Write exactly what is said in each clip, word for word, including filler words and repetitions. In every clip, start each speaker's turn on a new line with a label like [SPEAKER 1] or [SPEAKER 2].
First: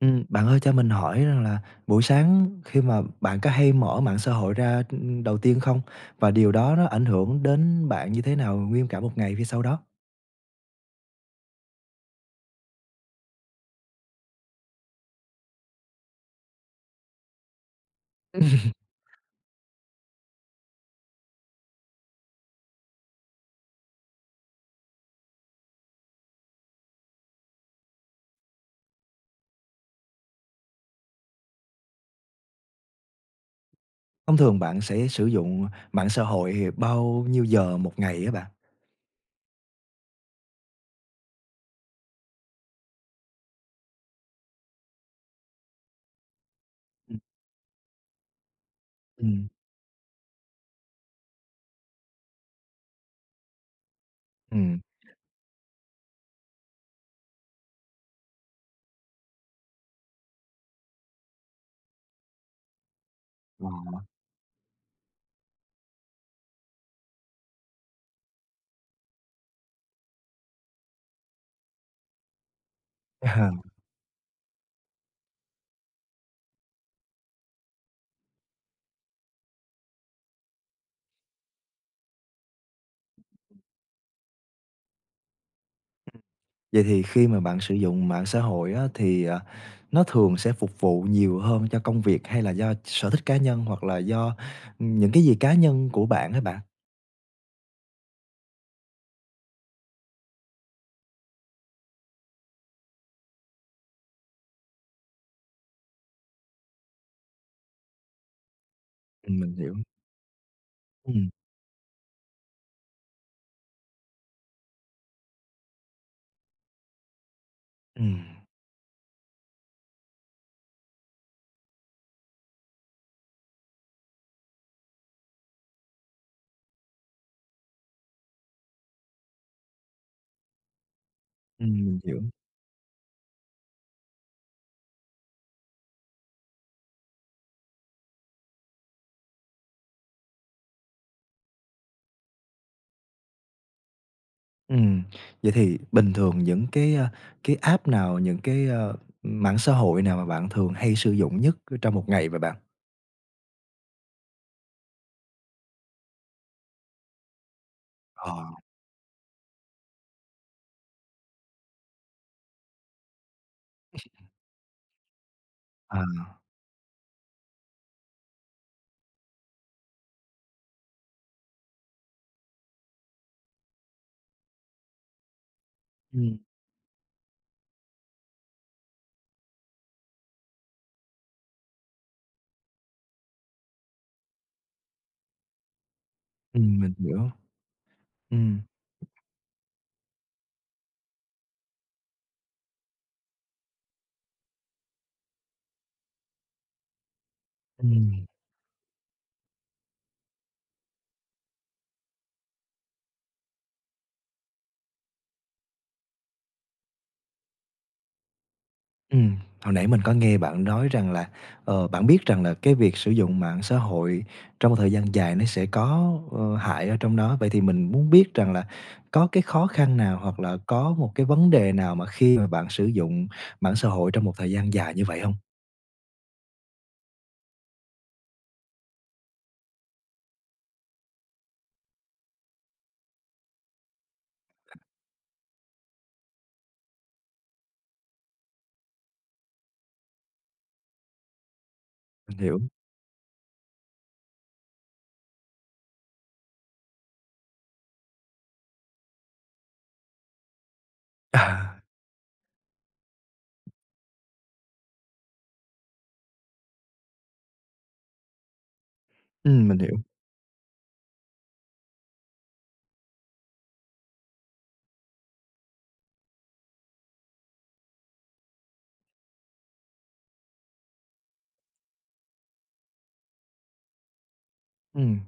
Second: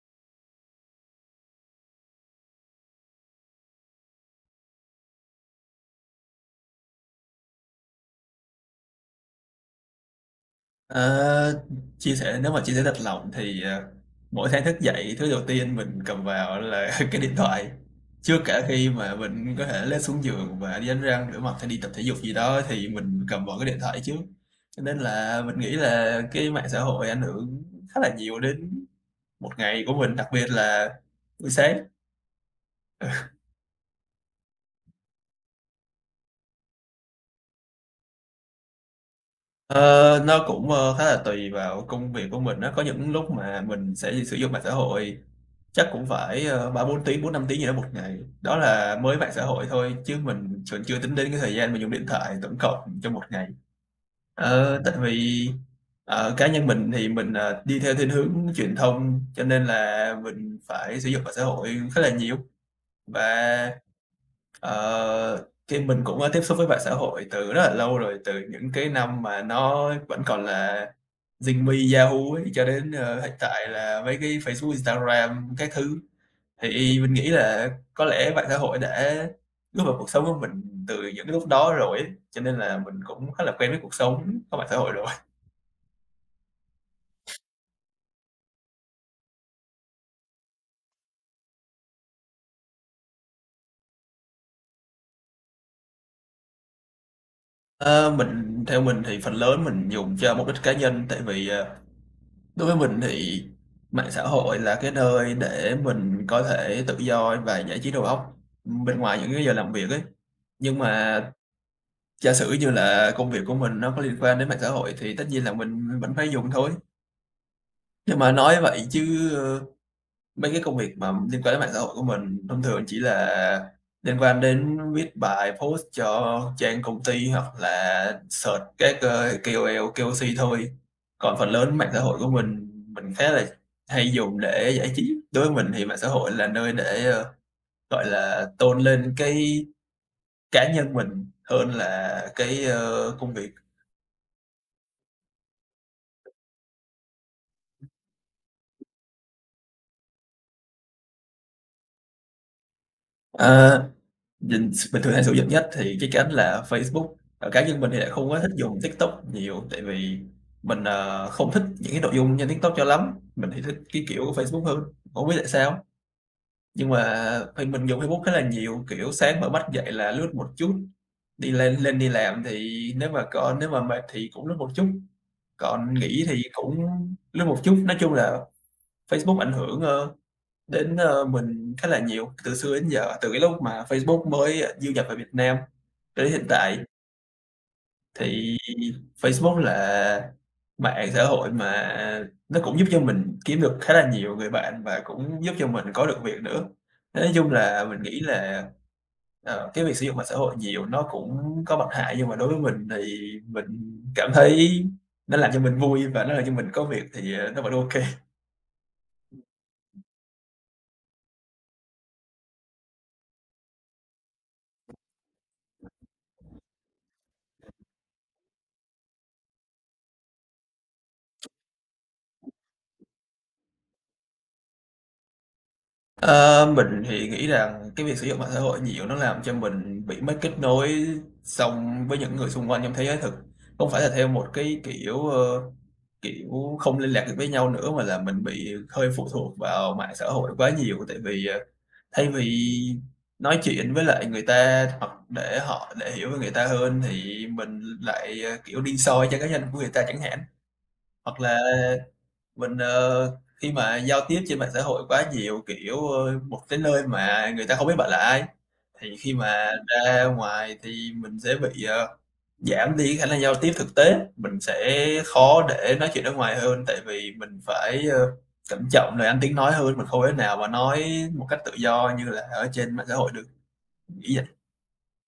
[SPEAKER 1] Ừm, bạn ơi cho mình hỏi rằng là buổi sáng khi mà bạn có hay mở mạng xã hội ra, đầu tiên không? Và điều đó nó ảnh hưởng đến bạn như thế nào nguyên cả một ngày phía sau đó?
[SPEAKER 2] Ờ, chia sẻ, nếu mà chia sẻ thật lòng thì ờ, mỗi sáng thức dậy, thứ đầu tiên mình cầm vào là cái điện thoại, trước cả khi mà mình có thể lết xuống giường và đi đánh răng rửa mặt hay đi tập thể dục gì đó, thì mình cầm vào cái điện thoại trước, cho nên là mình nghĩ là cái mạng xã hội ảnh hưởng khá là nhiều đến một ngày của mình, đặc biệt là buổi sáng.
[SPEAKER 1] Thông thường bạn sẽ sử dụng mạng xã hội bao nhiêu giờ một ngày á bạn?
[SPEAKER 2] Ờ, nó cũng ờ, khá là tùy vào công việc của mình, nó có những lúc mà mình sẽ sử dụng mạng xã hội chắc cũng phải ờ, ba bốn
[SPEAKER 1] Ừm,
[SPEAKER 2] tiếng, bốn năm tiếng gì đó một ngày. Đó là mới mạng xã
[SPEAKER 1] ừm,
[SPEAKER 2] hội thôi, chứ mình còn chưa tính đến cái thời gian mình dùng điện thoại tổng cộng trong một ngày.
[SPEAKER 1] ừm,
[SPEAKER 2] Ờ, tại vì ờ, cá nhân mình thì mình ờ, đi theo thiên hướng truyền thông, cho nên là mình phải sử dụng mạng xã hội khá là nhiều.
[SPEAKER 1] ờ.
[SPEAKER 2] Và ờ, thì mình cũng đã tiếp xúc với mạng xã hội từ rất là lâu rồi, từ những cái năm mà nó vẫn còn là Zing Me, Yahoo ấy, cho đến ờ, hiện tại là mấy cái Facebook, Instagram các thứ. Thì mình nghĩ là có lẽ mạng xã hội đã bước vào cuộc sống của mình từ những cái lúc đó rồi ấy, cho nên là mình cũng khá là quen với cuộc sống có mạng xã hội rồi.
[SPEAKER 1] Vậy thì khi mà bạn sử dụng mạng xã hội á thì, ờ, nó thường sẽ phục vụ nhiều hơn cho công việc hay là do sở thích cá nhân hoặc là do, những cái gì cá nhân của bạn á bạn?
[SPEAKER 2] Ơ, mình theo mình thì phần lớn mình dùng cho mục đích cá nhân, tại vì, ờ, đối với mình thì mạng xã hội là cái nơi để mình có thể tự do và giải trí đầu óc, bên ngoài những
[SPEAKER 1] Ừm,
[SPEAKER 2] cái giờ
[SPEAKER 1] mình
[SPEAKER 2] làm
[SPEAKER 1] hiểu.
[SPEAKER 2] việc ấy. Nhưng mà
[SPEAKER 1] Ừm,
[SPEAKER 2] giả sử như là công việc của mình nó có liên quan đến mạng xã hội thì tất nhiên là mình vẫn phải dùng thôi. Nhưng mà
[SPEAKER 1] ừm.
[SPEAKER 2] nói vậy chứ, ờ, mấy cái công việc mà liên quan đến mạng xã hội của mình thông thường chỉ là liên quan đến viết bài post cho trang công ty, hoặc là search các, ơ, K O L, K O C thôi. Còn phần lớn
[SPEAKER 1] Ừm,
[SPEAKER 2] mạng
[SPEAKER 1] mình
[SPEAKER 2] xã hội
[SPEAKER 1] hiểu.
[SPEAKER 2] của mình mình khá là hay dùng để giải trí. Đối với mình thì mạng xã hội là nơi để, ơ, gọi là, tôn lên cái cá nhân mình hơn là cái, ơ, công việc.
[SPEAKER 1] Ừm, vậy thì bình thường những cái, a, cái app nào, những cái, ơ, mạng xã hội nào mà bạn thường hay sử dụng nhất trong một ngày vậy bạn?
[SPEAKER 2] Ờ. Nhìn, mình thường hay sử dụng nhất thì cái cánh là Facebook. Ờ, cá nhân mình thì lại không
[SPEAKER 1] Ờ.
[SPEAKER 2] có thích dùng TikTok nhiều, tại vì mình, ờ, không thích những cái nội dung trên TikTok cho lắm. Mình thì thích cái kiểu của Facebook hơn, không biết tại sao.
[SPEAKER 1] À,
[SPEAKER 2] Nhưng mà thì mình dùng Facebook khá là nhiều, kiểu, sáng mở mắt dậy là lướt một chút, đi lên lên đi làm thì nếu mà có nếu mà mệt thì cũng lướt một chút, còn nghỉ
[SPEAKER 1] ừm,
[SPEAKER 2] thì cũng lướt một chút. Nói chung là Facebook ảnh hưởng, ơ, đến ờ, mình khá là nhiều từ xưa đến giờ, từ cái lúc mà Facebook mới ờ, du nhập vào Việt Nam cho đến hiện tại,
[SPEAKER 1] ừm, mình hiểu.
[SPEAKER 2] thì
[SPEAKER 1] Ừm,
[SPEAKER 2] Facebook là mạng xã hội mà nó cũng giúp cho mình kiếm được khá là nhiều người bạn và cũng giúp cho mình có được việc nữa. Nói chung là mình nghĩ
[SPEAKER 1] ừm,
[SPEAKER 2] là, ờ, cái việc sử dụng mạng xã hội nhiều nó cũng có mặt hại, nhưng mà đối với mình thì mình cảm thấy nó làm cho mình vui và nó làm cho mình có việc thì, ờ, nó vẫn OK.
[SPEAKER 1] ừm. Hồi nãy mình có nghe bạn nói rằng là, ờ, bạn biết rằng là cái việc sử dụng mạng xã hội trong một thời gian dài nó sẽ có, ờ, hại ở trong đó. Vậy thì mình muốn biết rằng là có cái khó khăn nào hoặc là có một cái vấn đề nào mà khi mà bạn sử dụng mạng xã hội trong một thời gian dài như vậy không?
[SPEAKER 2] Ờ, mình thì nghĩ rằng cái việc sử dụng mạng xã hội nhiều nó làm cho mình bị mất kết nối xong với những người xung quanh trong thế giới thực. Không phải là theo một cái kiểu, ờ, kiểu không liên lạc được với nhau nữa, mà là mình bị hơi phụ thuộc vào mạng xã hội quá nhiều. Tại vì, ờ, thay
[SPEAKER 1] Mình hiểu.
[SPEAKER 2] vì nói chuyện với lại người ta hoặc để họ để hiểu về người ta hơn, thì mình lại, ờ, kiểu, đi soi trang cá nhân của người ta chẳng hạn. Hoặc là
[SPEAKER 1] À,
[SPEAKER 2] mình, ờ, khi mà giao tiếp trên mạng xã hội quá nhiều, kiểu, ơ, một cái nơi mà người ta không biết bạn là ai, thì khi
[SPEAKER 1] ừm,
[SPEAKER 2] mà
[SPEAKER 1] mình hiểu.
[SPEAKER 2] ra ngoài thì mình sẽ bị, ờ, giảm đi khả năng giao tiếp thực tế, mình sẽ khó để nói chuyện ở ngoài hơn, tại vì mình phải, ơ, cẩn trọng lời ăn tiếng nói hơn, mình không thể nào mà nói một cách tự do như là ở trên mạng xã hội được, nghĩ vậy.
[SPEAKER 1] Ừm,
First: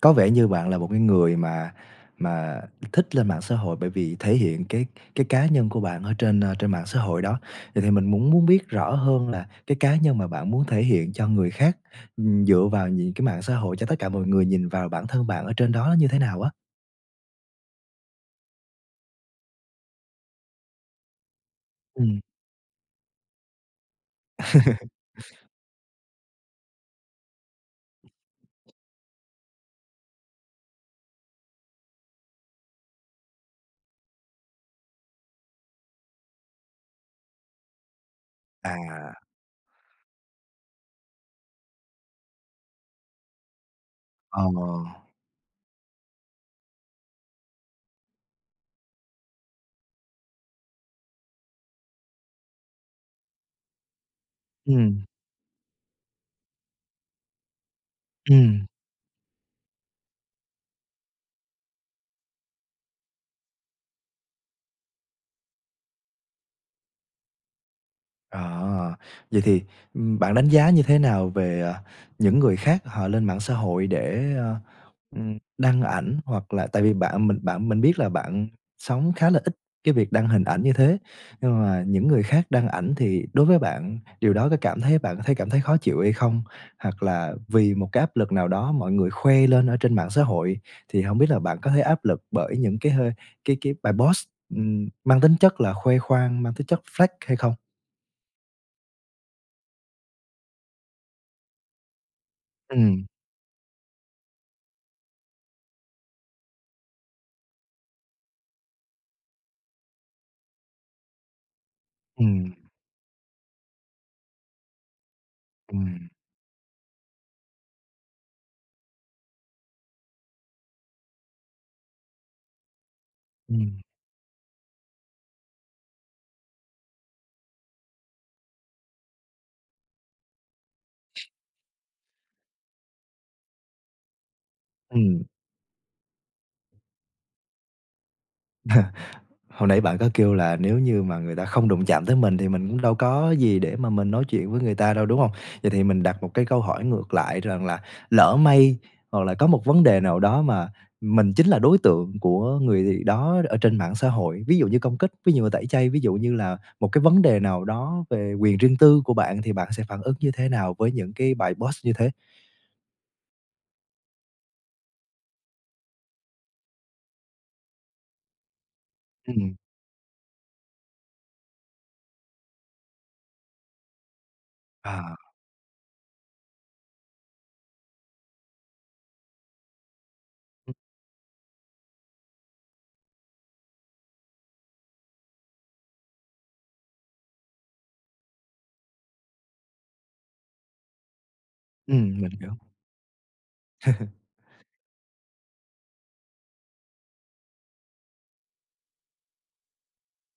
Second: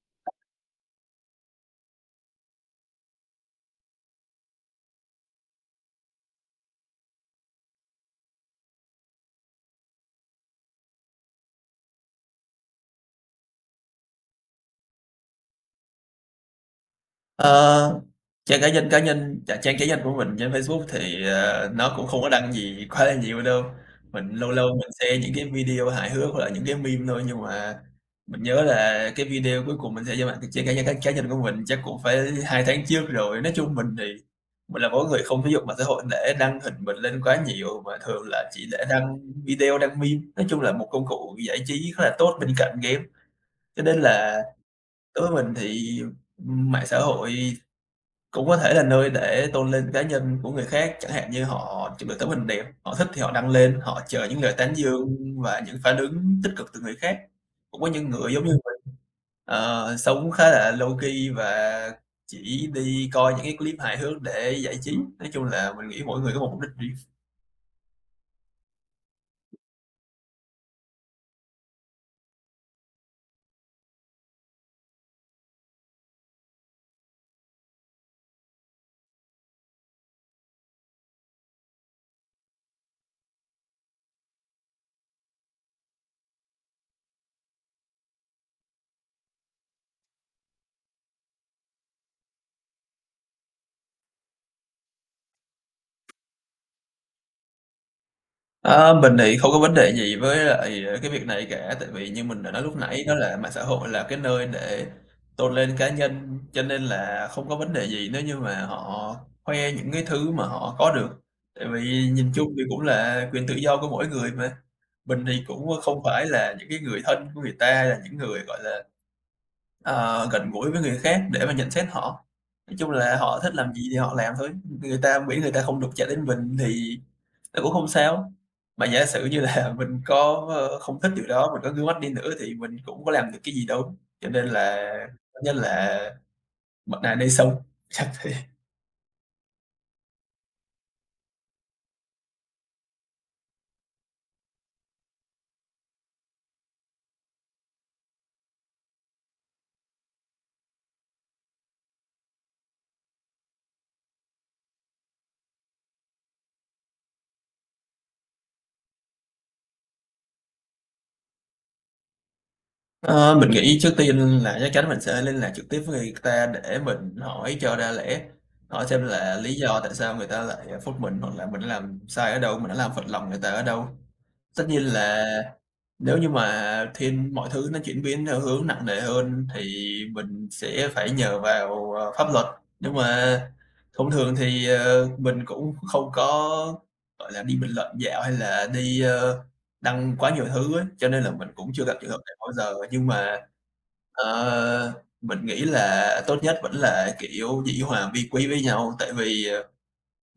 [SPEAKER 1] có vẻ như bạn là một cái người mà mà thích lên mạng xã hội bởi vì thể hiện cái cái cá nhân của bạn ở trên, ơ, trên mạng xã hội đó. Vậy thì mình muốn muốn biết rõ hơn là cái cá nhân mà bạn muốn thể hiện cho người khác, ừm, dựa vào những cái mạng xã hội cho tất cả mọi người nhìn vào bản thân bạn ở trên đó như thế nào á?
[SPEAKER 2] Ờ, trang cá nhân cá nhân dạ, trang cá nhân của mình trên Facebook thì, ờ, nó cũng
[SPEAKER 1] Ừm.
[SPEAKER 2] không có đăng gì quá là nhiều đâu. Mình lâu lâu mình share những cái video hài hước hoặc là những cái meme thôi, nhưng mà mình nhớ là cái video cuối cùng mình share trên mạng trang cá nhân cá cá nhân của mình chắc cũng phải hai tháng trước rồi. Nói chung mình thì mình là một người không sử dụng mạng xã hội để đăng hình mình lên quá nhiều, mà thường là chỉ để
[SPEAKER 1] À,
[SPEAKER 2] đăng video, đăng meme. Nói chung là một công cụ giải trí khá là tốt bên cạnh game, cho nên
[SPEAKER 1] ờ,
[SPEAKER 2] là đối với mình thì, mạng xã hội cũng có thể là nơi để tôn lên cá nhân của người khác, chẳng hạn như họ chụp được tấm hình đẹp, họ thích thì họ đăng lên, họ chờ những lời tán
[SPEAKER 1] ừm,
[SPEAKER 2] dương và những phản ứng tích cực từ người khác. Cũng có những người giống như
[SPEAKER 1] ừm.
[SPEAKER 2] mình, ờ, sống khá là low-key và chỉ đi coi những cái clip hài hước để giải trí. Nói chung là mình nghĩ mỗi người có một mục đích riêng.
[SPEAKER 1] À, vậy thì, ừm, bạn đánh giá như thế nào về, à, những người khác họ lên mạng xã hội để, ờ, ừm, đăng ảnh hoặc là tại vì bạn mình bạn mình biết là bạn sống khá là ít cái việc đăng hình ảnh như thế, nhưng mà những người khác đăng ảnh thì đối với bạn điều đó có cảm thấy bạn có thấy cảm thấy khó chịu hay không? Hoặc là vì một cái áp lực nào đó mọi người khoe lên ở trên mạng xã hội, thì không biết là bạn có thấy áp lực bởi những cái hơi cái cái bài post, ừm, mang tính chất là khoe khoang, mang tính chất flex hay không?
[SPEAKER 2] À, mình thì không có vấn đề gì với lại cái việc này cả, tại vì như mình đã nói lúc nãy,
[SPEAKER 1] Ừm.
[SPEAKER 2] đó là mạng xã hội là cái nơi để tôn lên cá nhân, cho nên là không có vấn đề gì nếu như mà họ khoe những cái thứ mà họ có được, tại vì nhìn chung
[SPEAKER 1] Ừm,
[SPEAKER 2] thì cũng là quyền tự do của mỗi người mà. Mình thì cũng không
[SPEAKER 1] ừm,
[SPEAKER 2] phải là những cái người thân của người ta, là những người gọi là Ờ, gần gũi với người khác để mà nhận xét họ. Nói chung là họ thích làm
[SPEAKER 1] ừm,
[SPEAKER 2] gì thì họ làm thôi, người ta miễn người ta không đụng chạm đến mình thì nó cũng không sao. Mà giả sử như là mình có, ơ, không thích điều đó, mình có ngước mắt đi nữa thì mình cũng có làm được cái gì đâu. Cho nên là
[SPEAKER 1] ừm.
[SPEAKER 2] tốt nhất là mặt này nay sông, chắc thế.
[SPEAKER 1] Hồi nãy bạn có kêu là nếu như mà người ta không đụng chạm tới mình thì mình cũng đâu có gì để mà mình nói chuyện với người ta đâu, đúng hông? Vậy thì mình đặt một cái câu hỏi ngược lại rằng là lỡ may hoặc là có một vấn đề nào đó mà mình chính là đối tượng của người đó ở trên mạng xã hội, ví dụ như công kích, ví dụ như tẩy chay, ví dụ như là một cái vấn đề nào đó về quyền riêng tư của bạn thì bạn sẽ phản ứng như thế nào với những cái bài post như thế?
[SPEAKER 2] Ờ, mình nghĩ trước tiên là chắc chắn mình sẽ liên lạc trực tiếp với người ta để mình hỏi cho ra lẽ, hỏi xem là lý
[SPEAKER 1] Ừm,
[SPEAKER 2] do tại sao người ta lại phốt mình, hoặc là mình đã làm sai ở đâu, mình đã làm phật lòng người ta ở đâu. Tất nhiên
[SPEAKER 1] à,
[SPEAKER 2] là nếu như mà thiên mọi thứ nó chuyển biến theo hướng nặng nề hơn thì mình
[SPEAKER 1] ừm,
[SPEAKER 2] sẽ phải nhờ vào, ờ, pháp luật, nhưng mà thông thường thì, ờ, mình cũng không có, gọi là, đi bình luận dạo hay là đi, ơ, đăng quá nhiều thứ ấy, cho nên là mình cũng chưa gặp trường hợp
[SPEAKER 1] ừm, mình
[SPEAKER 2] này bao
[SPEAKER 1] hiểu.
[SPEAKER 2] giờ. Nhưng mà, ờ, mình nghĩ là tốt nhất vẫn là, kiểu, dĩ hòa vi quý với nhau, tại vì, ờ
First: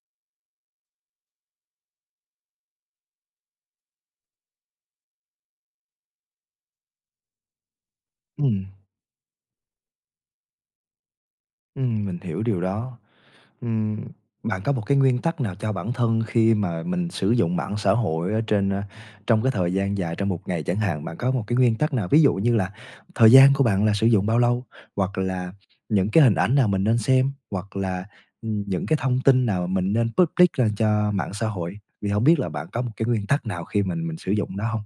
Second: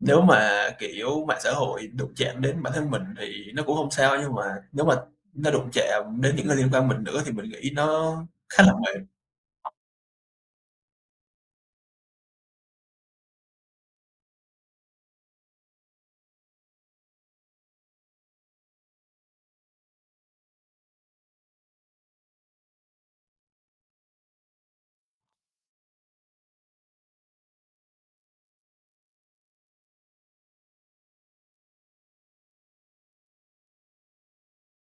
[SPEAKER 2] nếu mà, kiểu, mạng xã hội đụng chạm đến bản thân mình thì nó cũng không sao, nhưng mà nếu mà nó đụng chạm đến những người liên quan mình nữa thì mình nghĩ nó khá
[SPEAKER 1] Ừm,
[SPEAKER 2] là mệt.
[SPEAKER 1] ừm, mình hiểu điều đó. Ừm, bạn có một cái nguyên tắc nào cho bản thân khi mà mình sử dụng mạng xã hội ở trên, a, trong cái thời gian dài trong một ngày chẳng hạn, bạn có một cái nguyên tắc nào? Ví dụ như là thời gian của bạn là sử dụng bao lâu, hoặc là những cái hình ảnh nào mình nên xem, hoặc là, những cái thông tin nào mình nên public ra cho mạng xã hội? Vì không biết là bạn có một cái nguyên tắc nào khi mình mình sử dụng đó không.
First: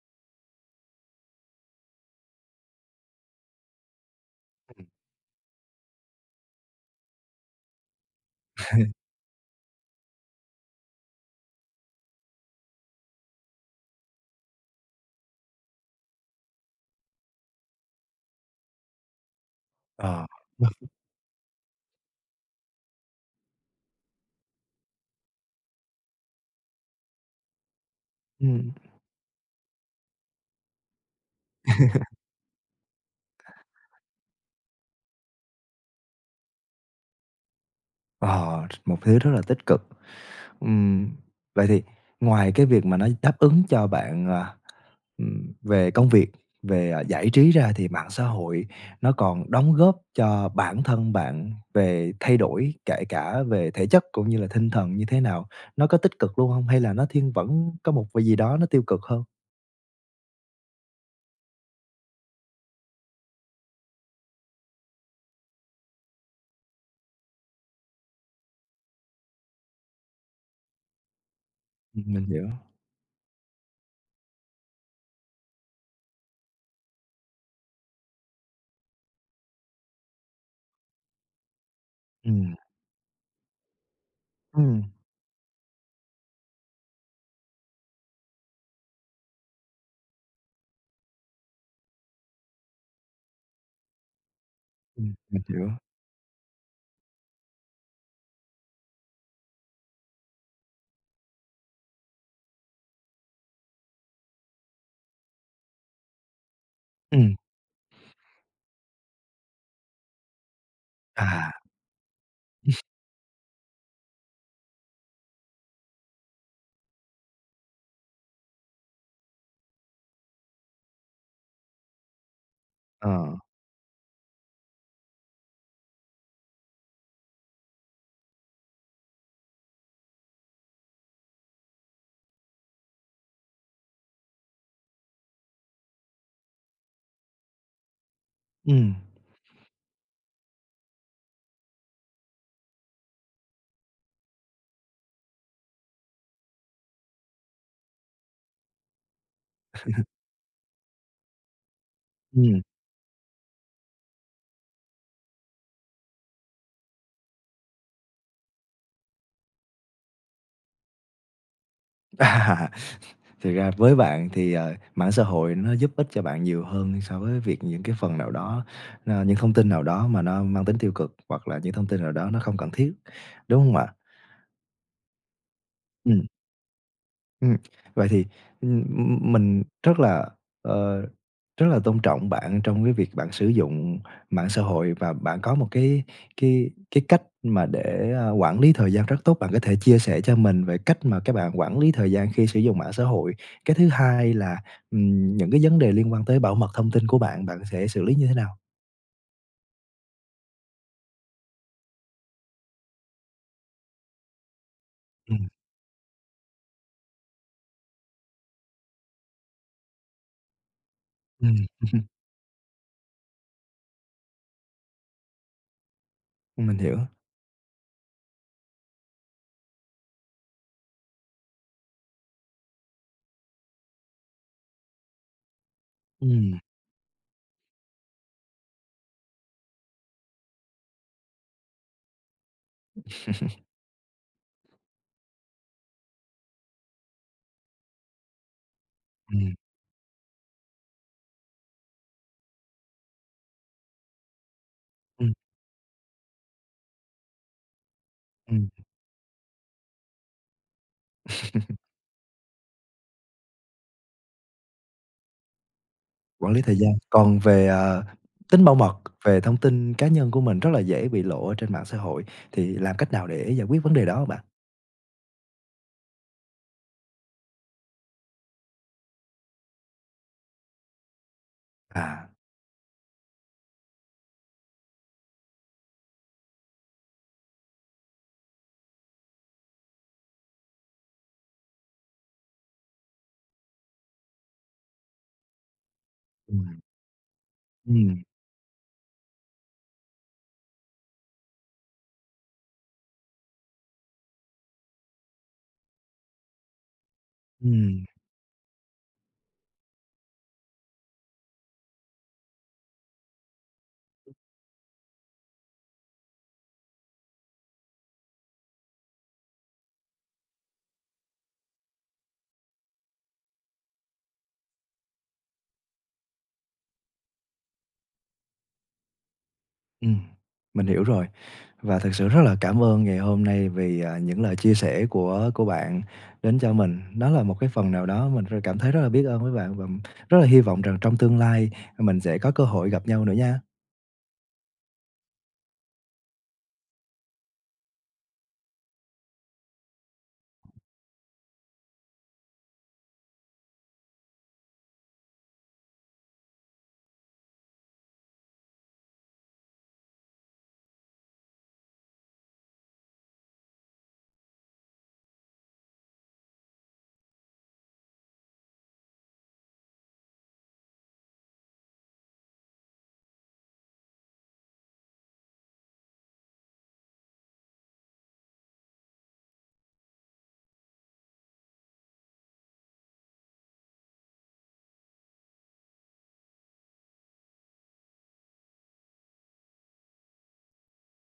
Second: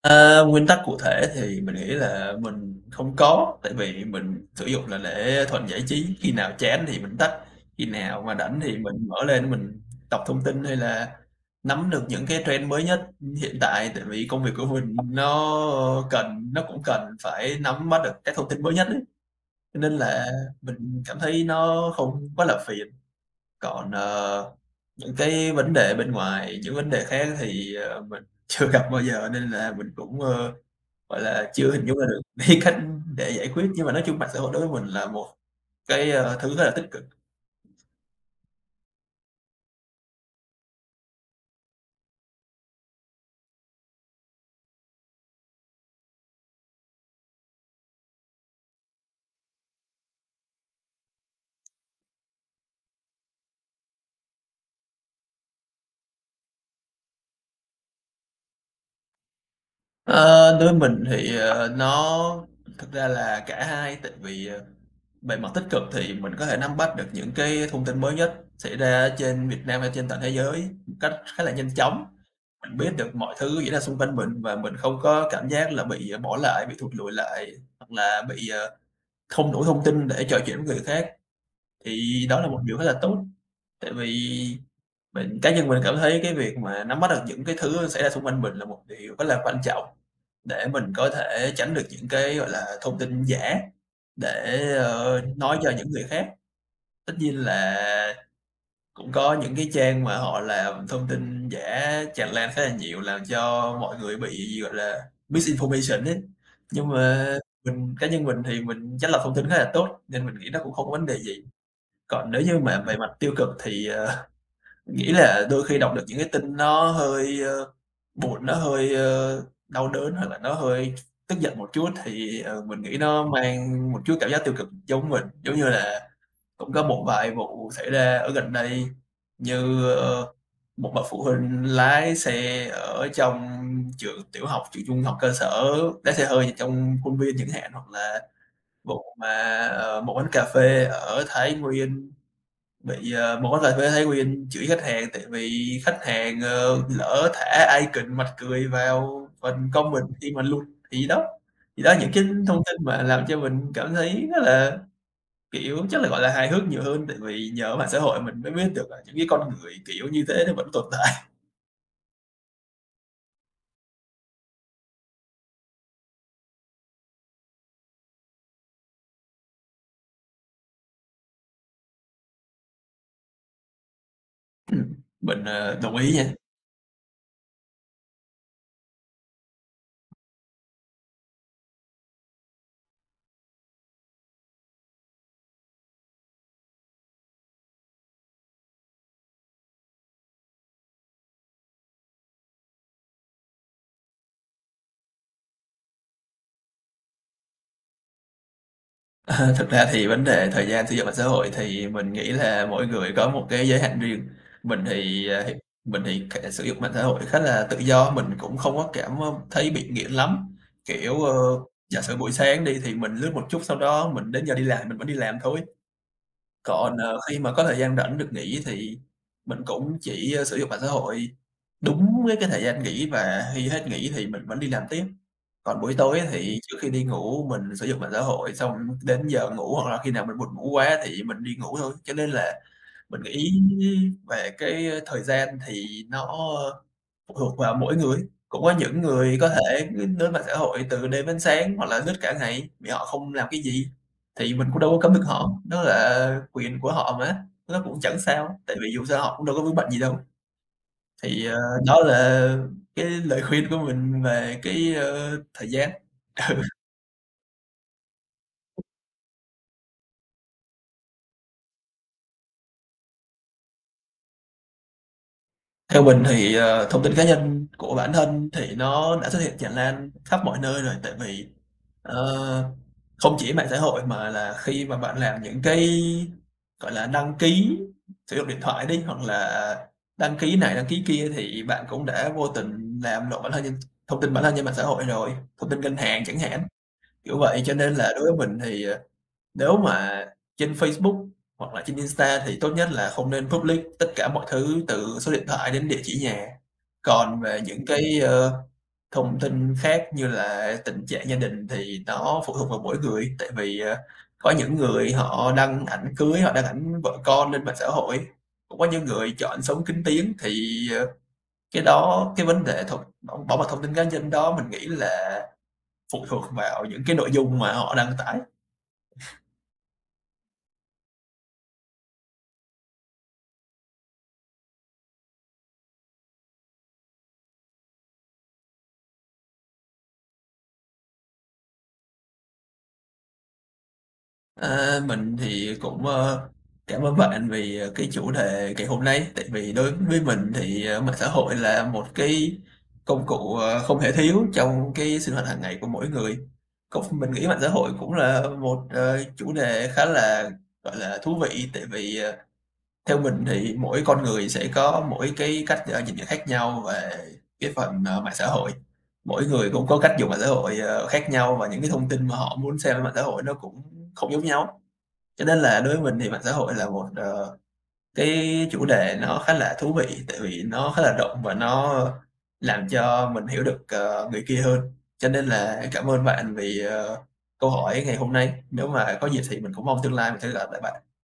[SPEAKER 2] Ờ, nguyên tắc cụ thể thì mình nghĩ là mình không có, tại vì mình sử dụng
[SPEAKER 1] Ừm,
[SPEAKER 2] là để thuận giải trí, khi nào chán thì mình tắt, khi nào mà rảnh thì mình mở lên, mình đọc thông tin hay là nắm được những cái trend mới nhất hiện tại, tại vì công việc của mình nó cần, nó cũng cần phải nắm bắt được các thông tin mới nhất. Cho nên
[SPEAKER 1] ờ.
[SPEAKER 2] là mình cảm thấy nó không quá là phiền. Còn, ờ, những cái vấn đề bên ngoài, những vấn đề khác thì, ờ, mình chưa
[SPEAKER 1] Ừm.
[SPEAKER 2] gặp bao giờ, nên là mình cũng, ờ, gọi là, chưa hình dung ra được cái cách để giải quyết. Nhưng mà nói chung mạng xã hội đối với mình là một cái, ờ, thứ rất là tích cực.
[SPEAKER 1] Ờ, một thứ rất là tích cực. Ừm, vậy thì ngoài cái việc mà nó đáp ứng cho bạn, à, ừm, về công việc, về, à, giải trí ra thì mạng xã hội nó còn đóng góp cho bản thân bạn về thay đổi, kể cả về thể chất cũng như là tinh thần như thế nào? Nó có tích cực luôn không? Hay là nó thiên vẫn có một cái gì đó nó tiêu cực hơn?
[SPEAKER 2] Ờ, Đối với mình thì, ờ, nó thực ra là cả hai, tại vì, ờ, về mặt tích cực thì mình có thể nắm bắt được những cái thông tin mới nhất xảy ra trên Việt Nam hay trên toàn thế giới một cách khá là nhanh
[SPEAKER 1] Ừm,
[SPEAKER 2] chóng.
[SPEAKER 1] mình hiểu.
[SPEAKER 2] Mình biết được mọi thứ diễn ra xung quanh mình và mình không có cảm giác là bị, ờ, bỏ lại, bị thụt lùi lại, hoặc là bị, ờ, không đủ thông tin để trò chuyện với người khác, thì đó là
[SPEAKER 1] Ừm,
[SPEAKER 2] một điều rất là tốt. Tại vì
[SPEAKER 1] ừm,
[SPEAKER 2] mình cá nhân mình cảm thấy cái việc mà nắm bắt được những cái thứ xảy ra xung quanh mình là một điều rất là quan trọng để mình có thể tránh được những cái, gọi là, thông tin giả để,
[SPEAKER 1] ừm,
[SPEAKER 2] ờ,
[SPEAKER 1] mình
[SPEAKER 2] nói cho
[SPEAKER 1] hiểu.
[SPEAKER 2] những người khác. Tất nhiên là cũng có những cái trang mà họ làm thông tin giả tràn lan khá là nhiều làm cho mọi người bị gọi là misinformation ấy, nhưng mà
[SPEAKER 1] Ừm,
[SPEAKER 2] mình cá nhân mình thì mình chắt lọc thông tin khá là tốt nên mình nghĩ nó cũng không có vấn đề gì.
[SPEAKER 1] à,
[SPEAKER 2] Còn nếu như mà về mặt tiêu cực thì, ờ, mình nghĩ là đôi khi đọc được những cái tin nó hơi, ơ, buồn, nó hơi, ơ, đau đớn hoặc là nó hơi tức giận một chút thì, ờ, mình nghĩ nó
[SPEAKER 1] ờ,
[SPEAKER 2] mang một chút cảm giác tiêu cực giống mình, giống như là cũng có một vài vụ xảy ra ở gần đây, như ờ, một bậc phụ huynh lái xe ở trong trường tiểu học, trường trung học cơ sở, lái xe hơi trong khuôn viên chẳng hạn, hoặc là
[SPEAKER 1] ừm,
[SPEAKER 2] vụ mà ờ, một quán cà phê ở Thái Nguyên bị ờ, một quán cà phê Thái Nguyên chửi khách hàng tại vì khách hàng ờ, lỡ thả icon mặt cười vào phần comment khi mà luôn. Thì đó thì đó những cái thông
[SPEAKER 1] ừm.
[SPEAKER 2] tin mà làm cho mình cảm thấy rất là kiểu chắc là, gọi là, hài hước nhiều hơn, tại vì nhờ mạng xã hội mình mới biết được là những cái con người kiểu như thế nó vẫn tồn tại.
[SPEAKER 1] À. Thực ra với bạn thì, ờ, mạng xã hội nó giúp ích cho bạn nhiều hơn so với việc những cái phần nào đó, ờ, những thông tin nào đó mà nó mang tính tiêu cực, hoặc là những thông tin nào đó nó không cần thiết, đúng không ạ?
[SPEAKER 2] Ừm, mình, ờ, đồng ý
[SPEAKER 1] Ừm.
[SPEAKER 2] nha.
[SPEAKER 1] Ừm, vậy thì, ừm, ừm, mình rất là, ờ, rất là tôn trọng bạn trong cái việc bạn sử dụng mạng xã hội và bạn có một cái cái cái cách mà để, a, quản lý thời gian rất tốt. Bạn có thể chia sẻ cho mình về cách mà các bạn quản lý thời gian khi sử dụng mạng xã hội? Cái thứ hai là, ừm, những cái vấn đề liên quan tới bảo mật thông tin của bạn, bạn sẽ xử lý như thế nào?
[SPEAKER 2] Ờ, Thực ra thì vấn đề thời gian sử dụng mạng xã hội thì mình nghĩ là mỗi người có một cái giới hạn riêng. Mình thì, à,
[SPEAKER 1] Ừm,
[SPEAKER 2] mình thì k sử dụng mạng xã hội khá là tự do, mình cũng không có cảm, ơ, thấy bị nghiện lắm. Kiểu, ờ,
[SPEAKER 1] Ừm,
[SPEAKER 2] giả sử buổi sáng đi thì mình lướt một chút, sau đó mình đến giờ đi làm mình vẫn đi làm thôi.
[SPEAKER 1] mình
[SPEAKER 2] Còn,
[SPEAKER 1] hiểu.
[SPEAKER 2] ờ, khi mà có thời gian rảnh được nghỉ thì mình cũng chỉ, ơ, sử dụng mạng xã hội đúng với cái thời gian nghỉ, và khi hết nghỉ thì mình vẫn đi làm tiếp. Còn buổi tối
[SPEAKER 1] Ừm.
[SPEAKER 2] thì trước khi đi ngủ mình sử dụng mạng xã hội xong, đến giờ ngủ hoặc là khi nào mình buồn ngủ quá thì mình đi ngủ thôi. Cho nên là mình nghĩ về cái ờ, thời gian thì nó phụ thuộc vào mỗi người. Cũng có những người có
[SPEAKER 1] Ừm,
[SPEAKER 2] thể cứ lên mạng xã hội từ đêm đến sáng hoặc là lướt cả ngày vì họ không làm cái gì, thì mình cũng đâu có cấm được
[SPEAKER 1] ừm,
[SPEAKER 2] họ, đó là quyền của họ mà, nó cũng chẳng sao,
[SPEAKER 1] ừm.
[SPEAKER 2] tại vì dù sao họ cũng đâu có vướng bận gì đâu. Thì, ờ, đó là cái lời khuyên của mình về cái, ơ, thời gian.
[SPEAKER 1] Quản lý thời gian, còn về, ờ, tính bảo mật, về thông tin cá nhân của mình rất là dễ bị lộ ở trên mạng xã hội, thì làm cách nào để giải quyết vấn đề đó hả bạn?
[SPEAKER 2] Ừ, theo mình thì, ờ, thông tin cá nhân của bản thân thì nó đã xuất hiện tràn lan khắp mọi nơi rồi, tại vì
[SPEAKER 1] À,
[SPEAKER 2] Ờ, không chỉ mạng xã hội mà là khi mà bạn làm những cái, gọi là, đăng ký sử dụng điện thoại đi, hoặc là đăng ký này đăng ký kia thì bạn cũng đã vô tình làm lộ bản thân trên thông tin bản thân trên mạng xã hội rồi, thông tin ngân hàng chẳng hạn,
[SPEAKER 1] ừm,
[SPEAKER 2] kiểu vậy. Cho nên là
[SPEAKER 1] ừm,
[SPEAKER 2] đối với mình thì, ờ nếu mà trên Facebook hoặc là trên Insta thì tốt nhất là không nên public tất cả mọi thứ từ số điện thoại đến địa chỉ nhà. Còn về những
[SPEAKER 1] ừm,
[SPEAKER 2] cái, ơ, thông tin khác như là tình trạng gia đình thì nó phụ thuộc vào mỗi người, tại vì, ờ, có những người họ đăng ảnh cưới, họ đăng ảnh vợ con lên mạng xã hội, cũng có những người chọn sống kín tiếng, thì, ờ, cái đó, cái vấn đề thuộc bảo bảo mật thông tin cá nhân đó mình nghĩ là phụ thuộc vào những cái nội dung mà họ đăng tải.
[SPEAKER 1] ừm, mình hiểu rồi. Và thực sự rất là cảm ơn ngày hôm nay vì, à, những lời chia sẻ của của bạn đến cho mình. Đó là một cái phần nào đó mình r cảm thấy rất là biết ơn với bạn và rất là hy vọng rằng trong tương lai, à, mình sẽ có cơ hội gặp nhau nữa nha.
[SPEAKER 2] À, mình thì cũng ờ, cảm ơn bạn vì ờ, cái chủ đề ngày hôm nay, tại vì đối với mình thì ờ, mạng xã hội là một cái công cụ ờ, không thể thiếu trong cái sinh hoạt hàng ngày của mỗi người. Cũng mình nghĩ mạng xã hội cũng là một ờ, chủ đề khá là gọi là thú vị, tại vì ờ, theo mình thì mỗi con người sẽ có mỗi cái cách ờ, nhìn nhận khác nhau về cái phần ờ, mạng xã hội. Mỗi người cũng có cách dùng mạng xã hội ờ, khác nhau, và những cái thông tin mà họ muốn xem ở mạng xã hội nó cũng không giống nhau. Cho nên là đối với mình thì mạng xã hội là một ờ, cái chủ đề nó khá là thú vị, tại vì nó khá là rộng và nó làm cho mình hiểu được ờ, người kia hơn. Cho nên là cảm ơn bạn vì ờ, câu hỏi ngày hôm nay, nếu mà có dịp thì mình cũng mong tương lai mình sẽ gặp lại bạn.